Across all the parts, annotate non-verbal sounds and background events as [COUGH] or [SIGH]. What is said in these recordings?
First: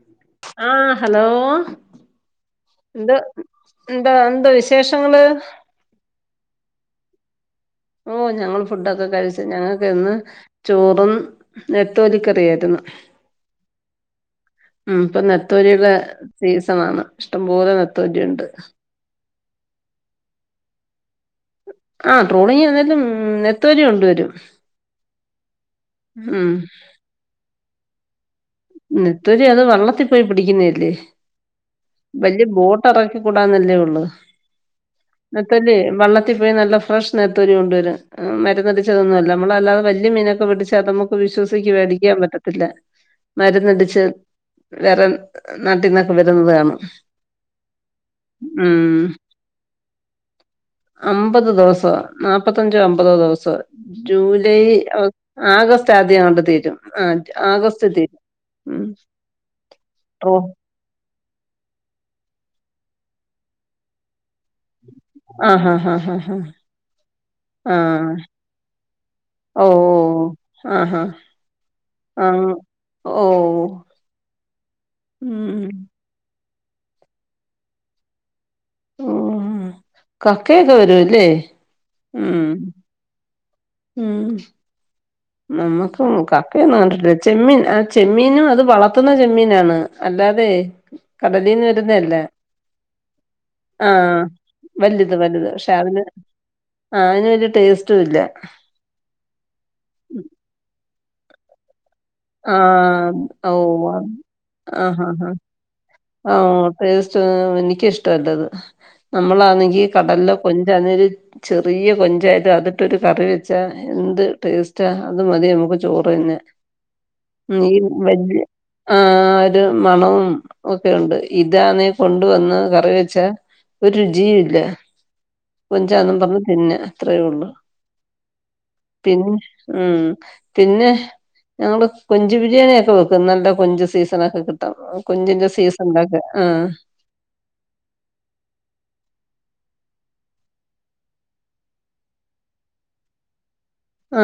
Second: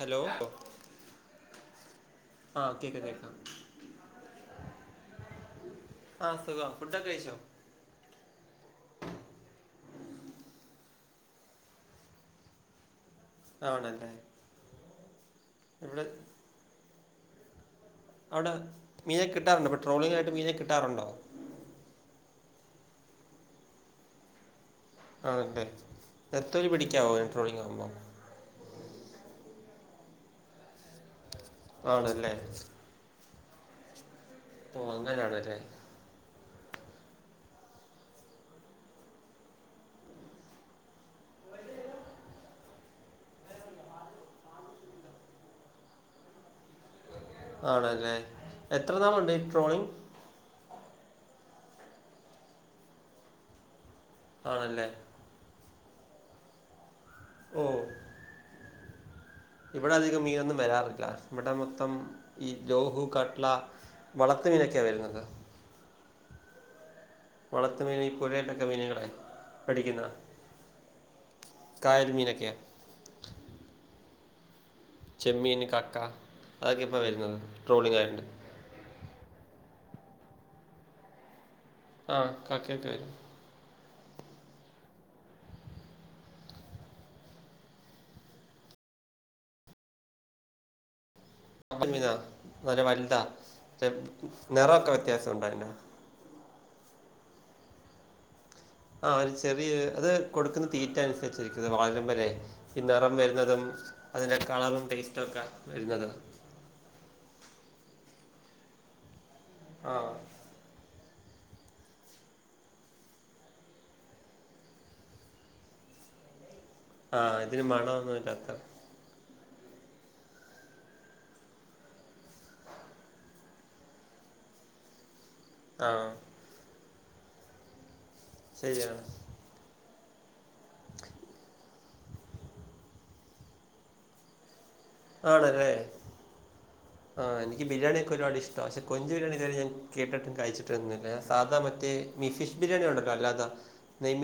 Hello ആഹ് hello ആ കേക്കാം എന്താ കേക്കാം എന്താ എന്താ വിശേഷങ്ങള് ആഹ് സുഖം ഫുഡൊക്കെ കഴചോ ഓ ഞങ്ങള് ഫുഡൊക്കെ കഴിച്ചു ഞങ്ങൾക്ക് എന്ന് ചോറും നത്തോലിക്കറിയായിരുന്നു ആണല്ലേ ഉം ഇപ്പൊ നെത്തോലിയുടെ ഇവിടെ സീസൺ ആണ് ഇഷ്ടംപോലെ നെത്തോ ജ അവിടെ മീനെക്കേ കിട്ടാറുണ്ട് പെട്രോളിങ്ങ ആയിട്ട് മീനെ കിട്ടാറുണ്ടോ ആഹ് ട്രോളിങ്ലും നത്തോലി കൊണ്ട വരും ആണട്ടെ നത്തോലി പിടിക്കാമോ ൻ ട്രോളിംഗ ആവുമ്പ നത്തൊലി അത് വള്ളത്തിൽ പോയി പിടിക്കുന്നല്ലേ ആണല്ലേ വലിയ ബോട്ട റക്ക കൂടാന്നല്ലേ ഉള്ളൂ ഓ അങ്ങനെയാണല്ലേ നത്തോലി വള്ള പോയി നല്ല ഫ്രഷ് നത്തോലി കൊണ്ടുവര മരുന്നടിച്ചതന്നല്ല നമ്മളല്ലതെ വലിയ മീനൊക്കെ പിടിച്ചാൽ നമുക്ക് ഇപ്പ വിശ്വസക്ക് മേടിക്കാൻ പറ്റത്തില്ല മരുന്നടിച്ച് വേറെൻ നാട്ടിന്നൊക്കെ വരുന്നത് കാാണ് ആണല്ലേ എത്ര നാള്ണ്ട് ഈ ട്രോളിങ് അമ്പത് ദിവസം നാപ്പത്തഞ്ചോ അമ്പതോ ദിവസം ജൂലൈ ആണല്ലേ ആഗസ്റ്റ് ആദ്യ അതൊണ്ട് തീരും ആഹ് ഓ ആഗസ്റ്റ് തീരും ഉം ഇവിടെ അധികം ഓ മീനൊന്നും വരാറില്ല ഇവിടെ മൊത്തം ഈ ലോഹു കാറ്റ്‌ല വളത്ത മീനൊക്കെയാണ് വരുന്നത് ആഹ് ആഹ് ആഹ് ആഹ് ആഹ് വളത്ത മീനി പുരായിട്ടൊക്കെ മീനുകളെ ഓ പഠിക്കുന്ന കായൽ മീനൊക്കെ ഓഹ് ചെമ്മീന് കക്ക അതൊക്കെ ഇപ്പ വരുന്നത് ട്രോളിംഗ് ആയോണ്ട് ഉം ഉം ഉം കക്കയൊക്കെ വരുല്ലേ ആഹ് കക്കയൊക്കെ വരും ഉം നമ്മക്ക് കക്കയൊന്നും കിട്ടില്ല ചെമ്മീൻ ആ ചെമ്മീനും അത് വളർത്തുന്ന ചെമ്മീനാണ് അല്ലാതെ കടലീന്ന് വരുന്ന മീനാ അല്ല നല്ല വലുതാ മറ്റേ ആഹ് നിറമൊക്കെ വലുത് വ്യത്യാസം വലുത് ഉണ്ടായിരുന്നു പക്ഷെ അതിന് ആ അതിന് വല്യ ടേസ്റ്റും ഇല്ല ആ ഒരു ചെറിയ അത് കൊടുക്കുന്ന തീറ്റ അനുസരിച്ചിരിക്കുന്നത് വാഴം വരെ ആഹ് നിറം വരുന്നതും ഓഹ് അതിന്റെ കളറും ടേസ്റ്റ ഒക്കെ വരുന്നതും ടേസ്റ്റ്എനിക്കിഷ്ടമല്ലത് നമ്മളാണെങ്കി ആ കടലില കൊഞ് ആണെങ്കില് ചെറിയ കൊഞ്ചായത് അതിട്ടൊരു കറി വെച്ചാ എന്ത് ടേസ്റ്റാ അത് മതി നമുക്ക് ചോറ് തിന്നാൻ ആഹ് ഇതിന് മണൊ മെന്നും ഇല്ലാത്ത ആ ഒരു മണവും ഒക്കെ ഉണ്ട് ഇതാ നീ കൊണ്ടുവന്ന് കറി വെച്ചാ ഒരു രുചിയും ഇല്ല ആ കോഞ്ജ് ആണ് എന്നും പറഞ്ഞ തിന്നെ അത്രയേ ഒള്ളു ശരിയാണ് പിന്നെ ഉം പിന്നെ ഞങ്ങള് കൊഞ്ച് ബിരിയാണിയൊക്കെ വെക്കും നല്ല കൊഞ്ച് സീസണൊക്കെ കിട്ടു കൊഞ്ച്ന്റെ ആണല്ലേ സീസണിലെക്കെ ആഹ് ആ എനിക്ക് ബിരിയാണിക്കെ ഒരുപാട് ഇഷ്ട്ടാ പക്ഷെ കൊഞ്ച് ബിരിയാണി ഇത് വരെ ഞാൻ കേട്ടിട്ടും കഴിച്ചിട്ടൊന്നും ഇല്ല സാധ മറ്റേ ഈ ഫിഷ് ബിരിയാണി ഉണ്ടല്ലോ അല്ലാത്ത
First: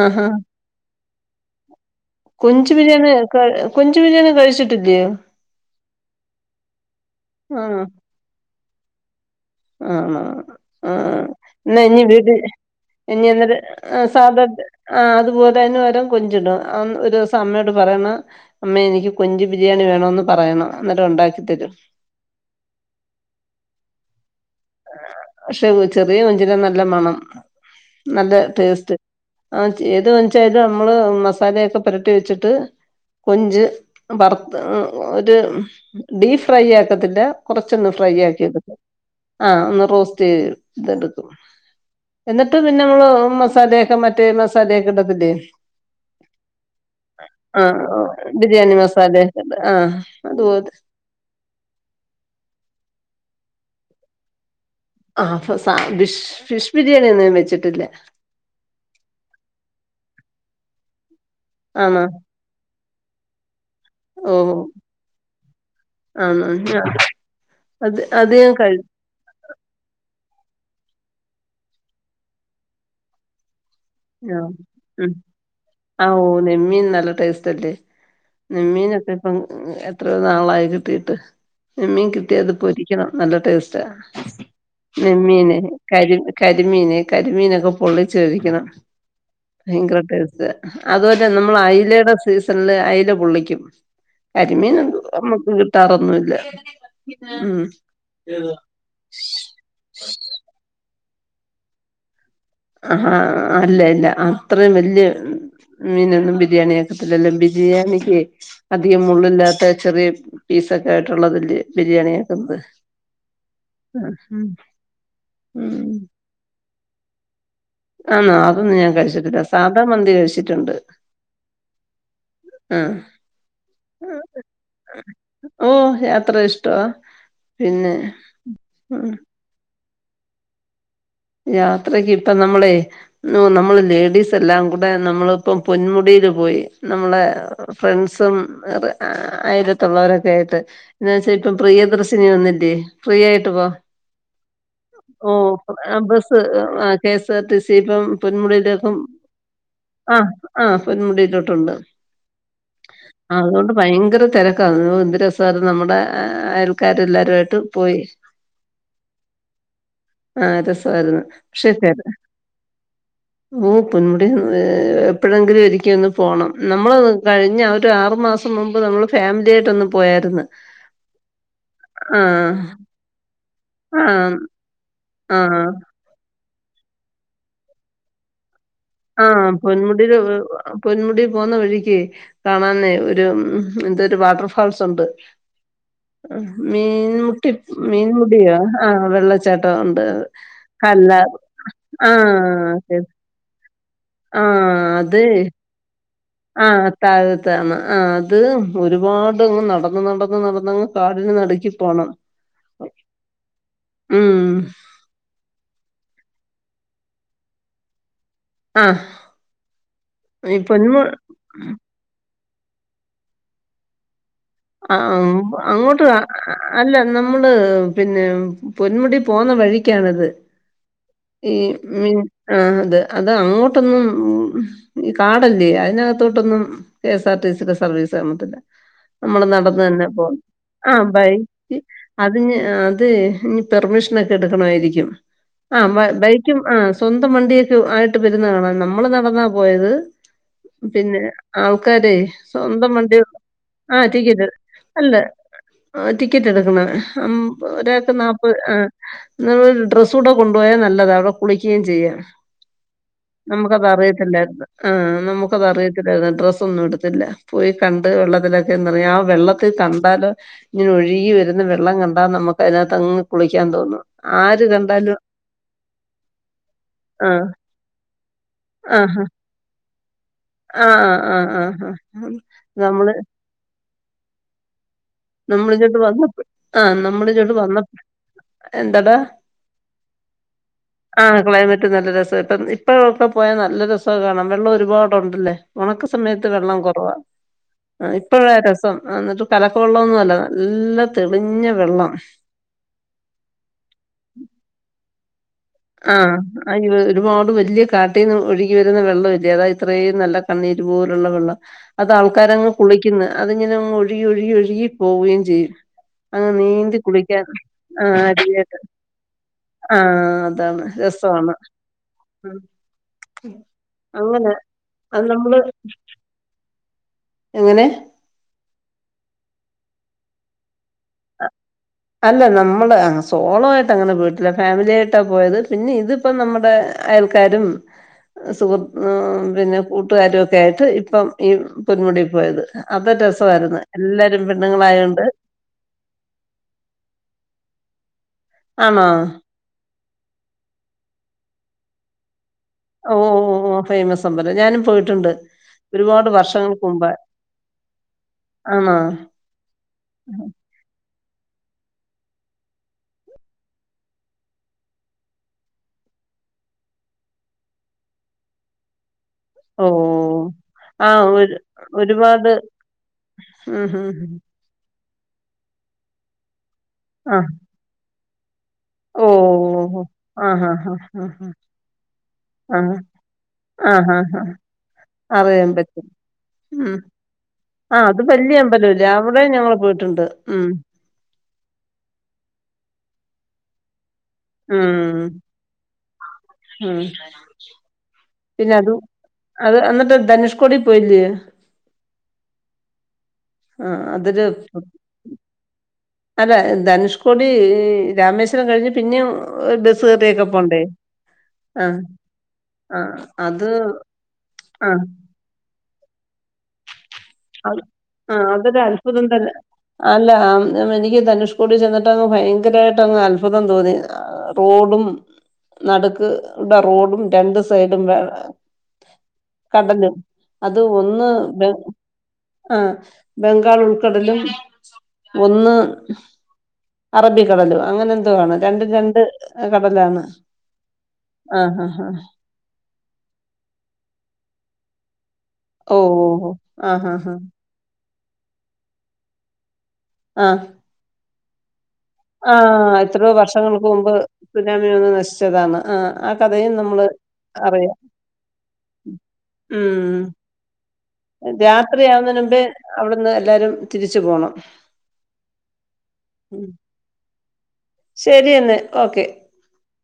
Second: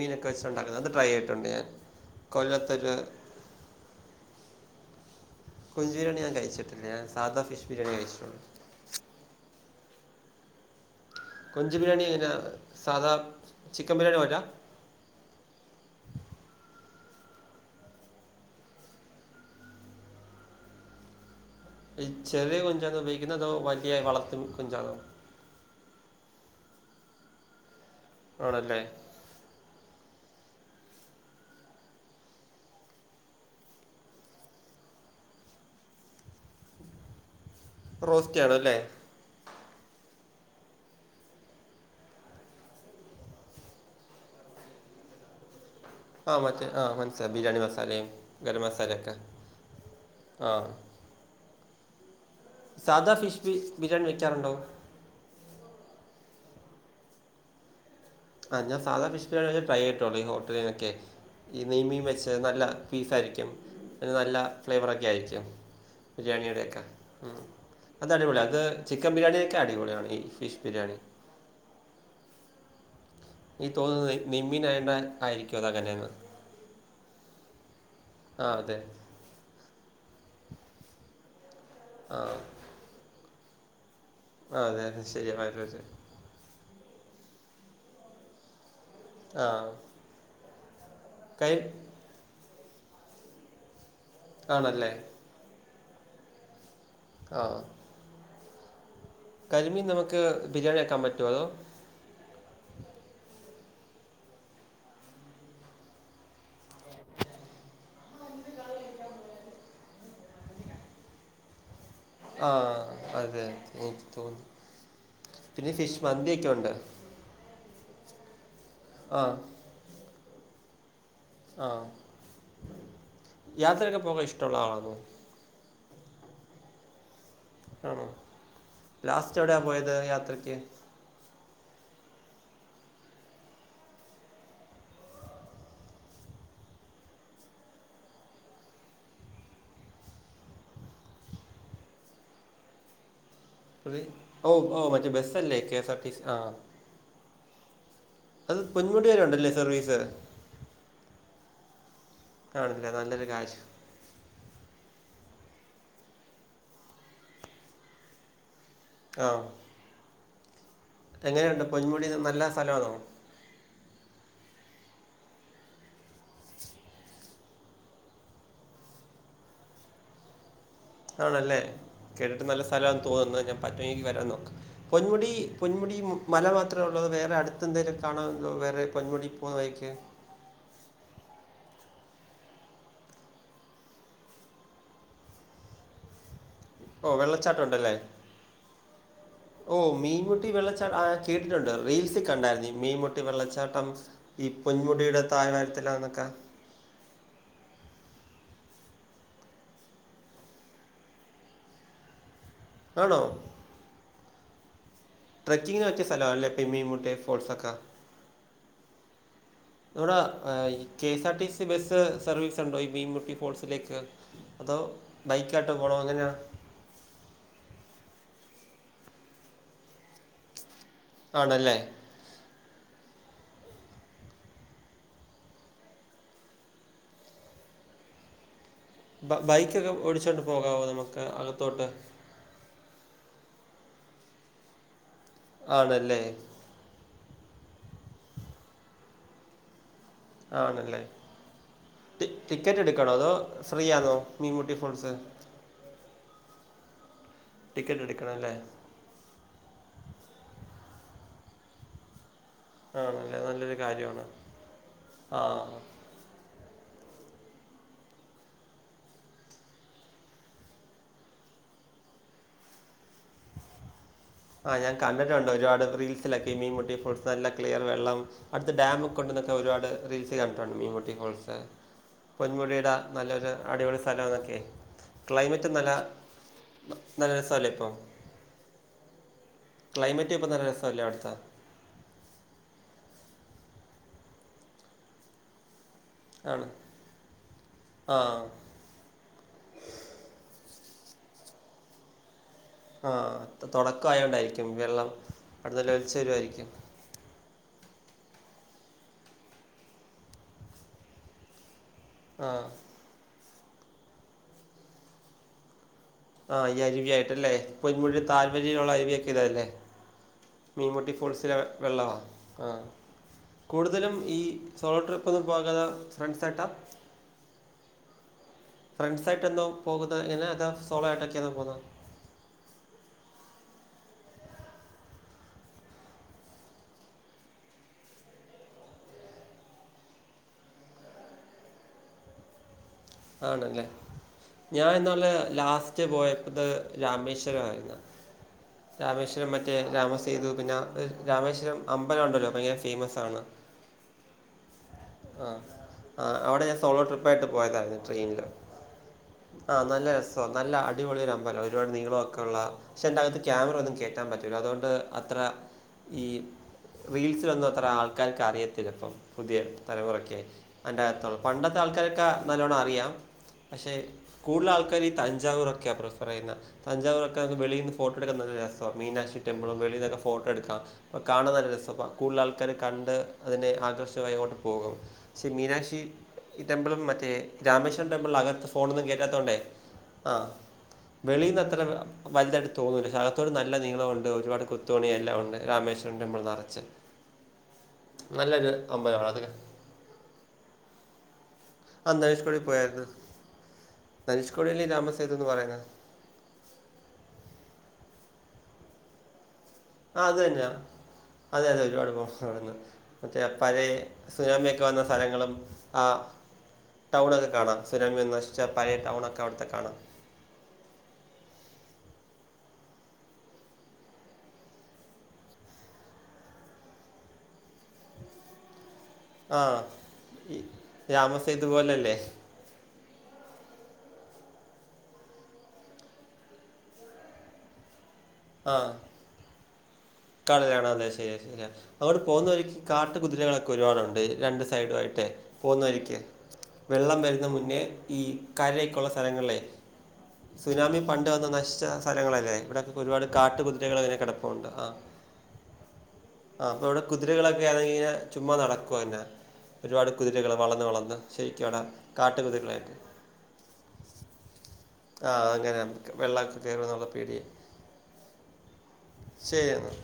ആഹാ വെച്ച് ഉണ്ടാക്കുന്ന അത് ട്രൈ ചെയ്തിട്ടുണ്ട് ഞാൻ കൊഞ്ച് കൊല്ലത്തൊരു ബിരിയാണി കൊഞ്ച് ബിരിയാണി കഴിച്ചിട്ടില്ലയോ കൊഞ്ചു ബിരിയാണി ഞാൻ കഴിച്ചട്ടില്ല ഞാൻ സാധ ഫിഷ് ആഹ് ബിരിയാണിയെ കഴിച്ചിട്ടുള്ളൂ ആണോ ആഹ് ആഹ് കൊഞ്ച് എന്ന ഇഞ് ബിരിയാണി ഇങ്ങനെ വിട് സാധാ ഇനി അന്നേര ചിക്കൻ ബിരിയാണി പോലെ സാധാ ആ അതുപോലെ തന്നെ ഓരോ കൊഞ്ചിടും ഒരു ദിവസം അമ്മയോട് പറയണം അമ്മേ എനിക്ക് കൊഞ്ച് ബിരിയാണി വേണോന്ന് പറയണം അന്നേരം ഉണ്ടാക്കി തരും ഈ ചെറിയ കൊഞ്ചാന്നോ ഉപയോഗിക്കുന്നതോ വലിയ വളർത്തു കൊഞ്ചാണോ പക്ഷെ ചെറിയ കൊഞ്ചിന നല്ല മണം നല്ല ആണല്ലേ ടേസ്റ്റ് ആ ഏത് കൊഞ്ചായാലും നമ്മള് മസാലൊക്കെ പുരട്ടി വെച്ചിട്ട് കൊഞ്ച് വറുത്ത് ഒരു ഡീ ഫ്രൈ ആക്കത്തില്ല കുറച്ചൊന്നും ഫ്രൈ റോസ്റ്റ് ആണോ അല്ലേ ആക്കിയെടുക്കും ആഹ് ഒന്ന് റോസ്റ്റ് ചെയ്തെടുക്കും എന്നിട്ട് പിന്നെ നമ്മള് മസാലയൊക്കെമ മറ്റേ മസാലൊക്കെ ഇടത്തില്ലേ ആ മറ്റേ ആ മനസ്സിലായി ബിരിയാണി മസാലയും ആഹ് ഗരം ബിരിയാണി മസാലയൊക്കെ മസാല ഒക്കെ ഇടുലെ ആഹ് അത് ആ പോലെ സാധ ഫിഷ് ഫിഷ് ബിരിയാണി വെക്കാറുണ്ടോ ആഹ് ഫിഷ് ഫിഷ് ബിരിയാണി ഒന്നും വെച്ചിട്ടില്ല ആഹ് ഞാൻ സാധ ഫിഷ് ബിരിയാണി ഒക്കെ ട്രൈചെയ്തിട്ടുള്ളൂ ഈ ഹോട്ടലിലൊക്കെ ഈ നെയ്മീ ആണോ വെച്ച് നല്ല പീസായിരിക്കും നല്ല ഓഹ് ഫ്ലേവറൊക്കെ ആയിരിക്കും ആണോ ബിരിയാണിയുടെ ഒക്ക ഞാ- ഉം അത് അടിപൊളി അത് ചിക്ക് ചിക്കൻബിരിയാണി ഒക്കെ അടിപൊളിയാണ് ഈ ഫിഷ് ബിരിയാണി എനിക്ക് തോന്നുന്നത് നെ- ആഹ് നെയ്മീനായതുകൊണ്ട് ഉം ആയിരിക്കും അതങ്ങനെയെന്ന് ആഹ് ഓ നെമ്മീൻ നല്ല ടേസ്റ്റ് അല്ലേ ആ അതെ നെമ്മീൻ ഒക്കെ അം എത്രയോ നാളായി കിട്ടീട്ട് നിമ്മീൻ ആ കിട്ടിയാ അത് പൊരിക്കണം നല്ല ടേസ്റ്റ ആ അതെ അതെ നെമ്മിന് ശരിയായിട്ട് കരി കരിമീന് കരിമീനൊക്കെ പൊള്ളിച്ച് കഴിക്കണം ആ ഭയങ്കര ടേസ്റ്റ അതുപോലെ കരി നമ്മള് അയിലയുടെ സീസണില് അയില പെള്ളിക്കും ആണല്ലേ കരിമീനൊന്നും നമ്മുക്ക് കിട്ടാറൊന്നുംല്ല ആ ഉം ഏതാ കരിമീൻ നമുക്ക് ബിരിയാണി ആക്കാൻ പറ്റുവോ അതോ ആഹ അല്ല അല്ല അത്രയും വലിയ മീനൊന്നും ബിരിയാണി ആക്കത്തില്ലല്ലോ ബിരിയാണിക്ക് അധികം മുള്ളില്ലാത്ത ചെറിയ പീസ് ഒക്കെ ആയിട്ടുള്ളതില്ലേ ആഹ അതെ തോന്നി തോന്നി ഉം പിന്നെ ഉം ഫിഷ് മന്തി ഒക്കെ ഒണ്ട് ആന്നോ അതൊന്നും ഞാൻ ആ കഴിച്ചിട്ടില്ല സാദാ മന്തി കഴിച്ചിട്ടുണ്ട് ആഹ് ആഹ് യാത്രയൊക്കെ പോകാൻ ഇഷ്ട ഉള്ള ആളാന്നോ ഓഹ് യാത്ര ഇഷ്ടവാ പിന്നെ ആണോ ഉം ലാസ്റ്റ് എവിടെയാ പോയത് യാത്രയ്ക്ക് യാത്രക്ക് ഇപ്പം നമ്മളെ നമ്മള് ലേഡീസ് എല്ലാം കൂ ടെ നമ്മളിപ്പം പൊന്മുടിയില് പോയി നമ്മളെ ഫ്രണ്ട്സും വേറെ അയിലത്തുള്ളവരൊക്കെ ആയിട്ട് എന്ന് വെച്ചാൽ ഇപ്പം പ്രിയ ദർശിനി വന്നില്ലേ ഫ്രീ ആയിട്ട് പോവാം പ്രി ഓഹ് ഓഹ് മറ്റെ ബസ്സല്ലേ K S R T bus ആഹ് K S R T C ഇപ്പം അത് പൊന്മുടിയിലേക്കും പൊന്മുടി വരെ ഉണ്ടല്ലേ സർവീസ് ആഹ് ആഹ് പൊന്മുടിയിലോട്ടുണ്ട് ആണല്ലെ നല്ലൊരു കാര്യം അതോണ്ട് ഭയങ്കര തിരക്ക ഉം എന്ത് രസായിരുന്നു നമ്മുടെ അയൽക്കാരും എല്ലാവരും ആയിട്ട് പോയി ആഹ് ആഹ് രസമായിരുന്നു പക്ഷേ കേ പൊന്മുടി നല്ല സ്ഥലമാണോ ഓഹ് പൊന്മുടി എപ്പഴെങ്കിലും ഒരിക്കെ ഒന്ന് പോണം നമ്മൾ കഴിഞ്ഞ ഒരാറു മാസം മുമ്പ് നമ്മള് ഫാമിലി ആയിട്ടൊന്നു പോയാര്ന്ന് ആണല്ലേ കേട്ടിട്ട് നല്ല സ്ഥലാന്ന് തോന്നുന്ന് ഞാൻ പറ്റുവെങ്കി വരാൻ ആഹ് നോക്കാം പൊന്മുടി ആഹ് പൊന്മുടി മല മാത്രെ ഉള്ളൊ അതോ വേറെ അടുത്തെന്തേലും കാണാന് വേറെ പൊന്മുടി ആഹ് പോകുന്ന വഴിക്ക് പൊന്മുടില് ഒരു പൊന്മുടി പോന്ന വഴിക്കെ കാണാനെ ഒരു എന്തൊരു വാട്ടർ ഫാൾസ് ഉണ്ട് [INAUDIBLE] ഓ മീൻമുട്ടി വെള്ളച്ചാട്ടം ഉണ്ടല്ലേ മീൻമുടിയോ ആഹ് വെള്ളച്ചാട്ടൊണ്ട് ആഹ് കേട്ടിട്ടുണ്ട് റീൽസിൽ കണ്ടാരുന്നു ഇ മീൻമു ടി വെള്ളച്ചാട്ടംസ് ഈ പൊന്മുടിയുടെ താഴ്‌ വാരത്തിലാന്നൊക്കെ ആ താഴത്താണ് ആത് ഒരുപാടങ്ങ് നടന്ന് നടന്ന് നടന്നങ്ങ് കാടിന് നടുക്കി പോണം ആണോ ഉം ട്രക്കിങ്ങിന് പറ്റിയ സ്ഥലാല്ലെ ഇപ്പി മീൻമുട്ടി ഫോൾസൊക്കെ ആഹ് ഇവടെ അ ഈ ഇ പൊന്മു K S R T C bus service ഉണ്ടോ ഈ ഭീമുട്ടി ഫോൾസിലേക്ക് അതോ ആ ബൈക്കായിട്ട് പോണോ അങ്ങോട്ട് അ- എങ്ങനാ അല്ല നമ്മള് പിന്നെ പൊന്മുടി പോന്ന വഴിക്കാണിത് ഈ ആണല്ലേ മീ ആഹ് അത് അത് അങ്ങോട്ടൊന്നും ഈ കാടല്ലേ അതിനകത്തോട്ടൊന്നും കെ എസ് ആർ ടി സിടെ സർവീസ് നടന്നിട്ടില്ല ബ- നമ്മള് നടന്ന് ബൈക്കൊക്കെ തന്നെ പോണം ഓടിച്ചോണ്ട് പോകാമോ ആ നമുക്ക് ബൈക്കിൽ അകത്തോട്ട് അതിനി അത് ഇനി പെർമിഷനൊക്കെ എടുക്കണമായിരിക്കും ആ ബൈ ആണല്ലേ ബൈക്കും ആ സ്വന്തം വണ്ടിയൊക്കെ ആയിട്ട് വരുന്ന കാണാം നമ്മള് നടന്നാ പോയത് ആണല്ലേ പിന്നെ ആൾക്കാരെ ടി- ടിക്കറ്റ് സ്വന്തം എടുക്കണോ വണ്ടി അതോ ഫ്രീ ആഹ് ആണോ ടിക്കറ്റ് മീൻമുട്ടി ഫോൾസ് അല്ല ടിക്കറ്റ് എടുക്കണം ടിക്കറ്റ് ഒരാക്ക് എടുക്കണം നാപ്പത് അല്ലേ നമ്മള് ഡ്രസ്സൂടെ കൊണ്ടുപോയാൽ നല്ലതാ അവിടെ കുളിക്കുകയും ചെയ്യാം ആണല്ലേ നല്ലൊരു നമുക്കത് കാര്യമാണ് അറിയത്തില്ലാരുന്നു ആഹ് ആഹ് നമുക്കതറിയ [UNINTELLIGIBLE] ഡ്രസ്സൊന്നും എടുത്തില്ല പോയി കണ്ട് വെള്ളത്തിലൊക്കെ എന്നുപറഞ്ഞാ വെള്ളത്തിൽ കണ്ടാലോ ഇങ്ങനെ ഒഴുകി വരുന്ന വെള്ളം കണ്ടാ നമുക്ക് അതിനകത്തങ്ങ് കുളിക്കാൻ തോന്നും ആര് ആ ഞാൻ കണ്ടാലും കണ്ടിട്ടുണ്ട് ഒരുപാട് റീൽസിലൊക്കെ മീൻമുട്ടി ഫോൾസ് ആ നല്ല ക്ലിയർ വെള്ളം അടുത്ത് ആ ഡാമൊക്കെ ഉണ്ടന്നൊക്കെ ഒരുപാട് റീൽസ് കണ്ടിട്ടുണ്ട് ആ ആ മീൻമുട്ടി ആ ഫോൾസ് ആ ആ പൊന്മുടിയുടെ നമ്മള് നല്ലൊരു അടിപൊളി സ്ഥലാന്നൊക്കെ നമ്മളിങ്ങോട്ട് വന്നപ്പ ആഹ് നല്ല നമ്മളിങ്ങോട്ട് രസമല്ലേ വന്നപ്പ ഇപ്പം എന്താടാ? ക്ലൈമറ്റ് ഇപ്പം നല്ല രസമല്ലേ അവിടുത്തെ ആഹ് ക്ലൈമറ്റ് നല്ല രസാട്ടാ [UNINTELLIGIBLE] [UNINTELLIGIBLE] പോയാൽ നല്ല രസാ കാണാൻ വെള്ളം ഒരുപാടുണ്ടല്ലേ ഉണക്ക് സമയത്ത് ആണ് വെള്ളം കുറവാ ആ ഇപ്പഴാ രസം എന്നിട്ട് കല ക്ക വെള്ളം ഒന്നും അല്ല നല്ല തെളിഞ്ഞ വെള്ളം. ആഹ് അത് തുടക്ക ആയോണ്ടായിരിക്കും വെള്ളം [UNINTELLIGIBLE] ഒലിച്ച് ആഹ് വരുവായിരിക്കും. അയ്യോ ഒരുപാട് വല്ല്യ കാട്ടീന്ന് ഒഴുകി വരുന്ന വെള്ളം അല്ലേ അതാ ഇത്രേം നല്ല കണ്ണീരു പോലുള്ള വെള്ളം. ആ അതാൾക്കാരങ്ങ് കുളിക്കുന്നു അതിങ്ങനങ്ങ് ഒഴുകി ഒഴുകി ഒഴുകി പോവുകയും ചെയ്യും. അങ്ങ് ആഹ് ഈ നീന്തി അരുവി കുളിക്കാൻ ആയിട്ടല്ലേ ആഹ് പൊന്മുഴി താഴ് അടിയായിട്ട് വഴിയിലുള്ള അരുവിയൊക്കെ ഇതല്ലേ? ആഹ് അതാണ് മീമുട്ടി രസവാണ് ഫോൾസിലെ വെള്ളവാ ഉം ആഹ് കൂടുതലും ഈ അങ്ങനെ സോളോ അത് ട്രിപ്പ് ഒന്നും നമ്മള് പോകാതെ ഫ്രണ്ട്സായിട്ടാ? എങ്ങനെ? ഫ്രണ്ട്സായിട്ടാന്നോ പോകുന്നത് എങ്ങനാ അത് സോളോ ആയിട്ടൊക്കെയാന്നോ പോകുന്നത്? അല്ല നമ്മള് സോളോ ആയിട്ട് അങ്ങനെ പോയിട്ടില്ല ഫാമിലി ആയിട്ടാ പോയത്. പിന്നെ ഇതിപ്പോ നമ്മുടെ അയൽക്കാരും സുഹൃ ഉം പിന്നെ കൂട്ടുകാരൊക്കെ ആയിട്ട് ഇപ്പം ഈ പൊന്മുടി പോയത്. അപ്പോ രസമായിരുന്നു ആണല്ലേ എല്ലാരും ഞാൻ പെണ്ണുങ്ങളായോണ്ട് ഇന്നാള് ലാസ്റ്റ് പോയപ്പോത് രാമേശ്വരം ആരുന്നു ആണോ രാമേശ്വരം മ റ്റേ രാമസയ്തു പിന്നെ രാമേശ്വരം അമ്പലം ഉണ്ടല്ലോ ഭയങ്കര ഓ ഫേമസ് ഓ ആണ്. ഓ ഫേമസ് അമ്പലം ഞാനും പോയിട്ടുണ്ട് ആഹ് ഒരുപാട് ആഹ് അവിടെ ഞാൻ വർഷങ്ങൾക്ക് സോളോ മുമ്പ് ട്രിപ്പ് ആയിട്ട് പോയതാ [UNINTELLIGIBLE] ട്രെയിനില് ആണോ ആഹ് നല്ല രസാ നല്ല അടിപൊളി അമ്പലാ ഒരുപാട് നീളം ഒക്കെ ഉള്ള പക്ഷേ അയിന്റകത്ത് ക്യാമറ ഒന്നും കേറ്റാൻ പറ്റൂല അതുകൊണ്ട് അത്ര ഈ റീൽസിലൊന്നും അത്ര ആൾക്കാർക്ക് അറിയത്തില്ല ഇപ്പം പുതിയ ഓ തലമുറയ്ക്കെ ആ അയിന്റകത്തൊള്ളെ ഒരു പണ്ടത്തെ ആൾക്കാരൊക്കെ ഒരുപാട് നല്ലോണം അ റിയാം ഉം പക്ഷേ ഉം ഉം. കൂടുതൽ ആൾക്കാര് ഈ തഞ്ചാവൂരൊക്കെയാ പ്രിഫർ ചെയ്യുന്നേ. ആ തഞ്ചാവൂരൊക്കെ വെളീന്ന് ഫോട്ടോ എടുക്കാൻ നല്ല രസാ ഓ മീനാക്ഷി ടെമ്പിളും ഓ, ഓ. വെളീന്നൊക്കെ ഫോട്ടോ ആ ഹാ എടുക്കാം ഹാ അപ്പോ ഹാ ഹാ കാണാൻ നല്ല രസമാ കൂടുതൽ ആൾക്കാര് ആ കണ്ട് അതിനെ ആ ഹാ ആകർഷമായി ഹാ അങ്ങോട്ട് പോകും. ക്ഷേ അറിയാൻ മീനാക്ഷി പറ്റും ഉം ടെമ്പിളും മറ്റേ ആഹ് രാമേശ്വരം അത് ടെമ്പിൾ വല്യ അകത്ത് ഫോണൊന്നും അമ്പലല്ലേ അവിടെ കേറ്റാത്തോണ്ടേ ഞങ്ങള് പോയിട്ടുണ്ട് ആഹ് ഉം വെളീന്ന് അത്ര വലുതായിട്ട് തോന്നൂല ശ്ശേ അകത്തോട്ട് നല്ല നീളവൊ ണ്ട് ഒരുപാട് കൊത്തുപണി ഉം എല്ലാം ഉണ്ട് രാമേശ്വരം ടെമ്പിൾ നെറച്ച്. പിന്ന അതും അത് അന്നിട്ട് ധനുഷ്കോടി പോയില്ലേ? ആഹ് ധനുഷ്കോടി പോയായിരുന്നു ആഹ് അതൊരു ധനുഷ്കോടിയല്ലേ രാമസേതു എന്ന് പറയുന്നേ? അല്ല ധനുഷ്കോടി രാമേശ്വരം കഴിഞ്ഞ് പിന്നേം ബസ്സ് ആ അത് കേറിയൊക്കെ തന്നെയാ പോണ്ടേ? അതെ അതെ ആഹ് ഒരുപാട് [UNINTELLIGIBLE] ആഹ് മറ്റേ അത് പഴേ സുനാമിയൊക്കെ വന്ന ആഹ് സ്ഥലങ്ങളും ആഹ് ആഹ് നശിച്ച അതൊരു പഴയ അത്ഭുതം ടൗണൊക്കെ തന്നെ അവിടുത്തെ കാണാം അല്ല എനിക്കി ധനുഷ്കൂടി ചെന്നിട്ട് അങ്ങ് ഭയങ്കരായിട്ട് അങ്ങ് അത്ഭുതം തോന്നി റോഡും നടുക്ക്ടെ റോഡും രണ്ട് സൈഡും വെ ആ കടലും ഈ അത് ഒന്ന് രാമസേതു പോലല്ലേ ആഹ് ബംഗാൾ ഉൾക്കടലും ഒന്ന് അറബിക്കടലും അങ്ങനെ എന്തോ ആണ് രണ്ടും രണ്ട് കടലാണ്. കടലാണ് അതെ ശരിയാ ശരിയാ ആഹ് ആഹ് ആഹ് അങ്ങോട്ട് പോന്ന വയിക്ക് കാട്ട് കുതിരകളൊക്കെ ഒരുപാടുണ്ട് രണ്ട് സൈഡുവായിട്ടേ. പോന്ന ഓഹ് വയിക്കി ഓഹ് ഓഹ് ആഹ് വെള്ളം ആഹ് വരുന്ന മുന്നേ ഈ കരേക്കുള്ള സ്ഥലങ്ങളിലേ. സുനാമി പണ്ട് വന്ന് നശിച്ച സ്ഥലങ്ങളല്ലേ ആഹ് ആഹ് ഇവിടെക്കെ ഒരുപാട് എത്രയോ കാട്ടു വർഷങ്ങൾക്ക് കുതിരകൾ മുമ്പ് വരെ കെടപ്പുണ്ട് ആ [UNINTELLIGIBLE] ആ അപ്പൊ വടെ അറിയാം കുതിരകളൊക്കെറെങ്ങിങ്ങനെ ചുമ്മാ നടക്കുവ പിന്നെ ഒരുപാട് കുതിരകൾ വളഞ് വളഞ് രാത്രിയാവുന്നേന് മുമ്പേ അവ്ട്ന്ന് എല്ലാരും തിരിച്ചു പോണം ആ അങ്ങന വെള്ളക്കെ കേറോന്നുള്ള പേട്യ ശെരി ന്ന് ഓക്കെ ശെരിയെന്ന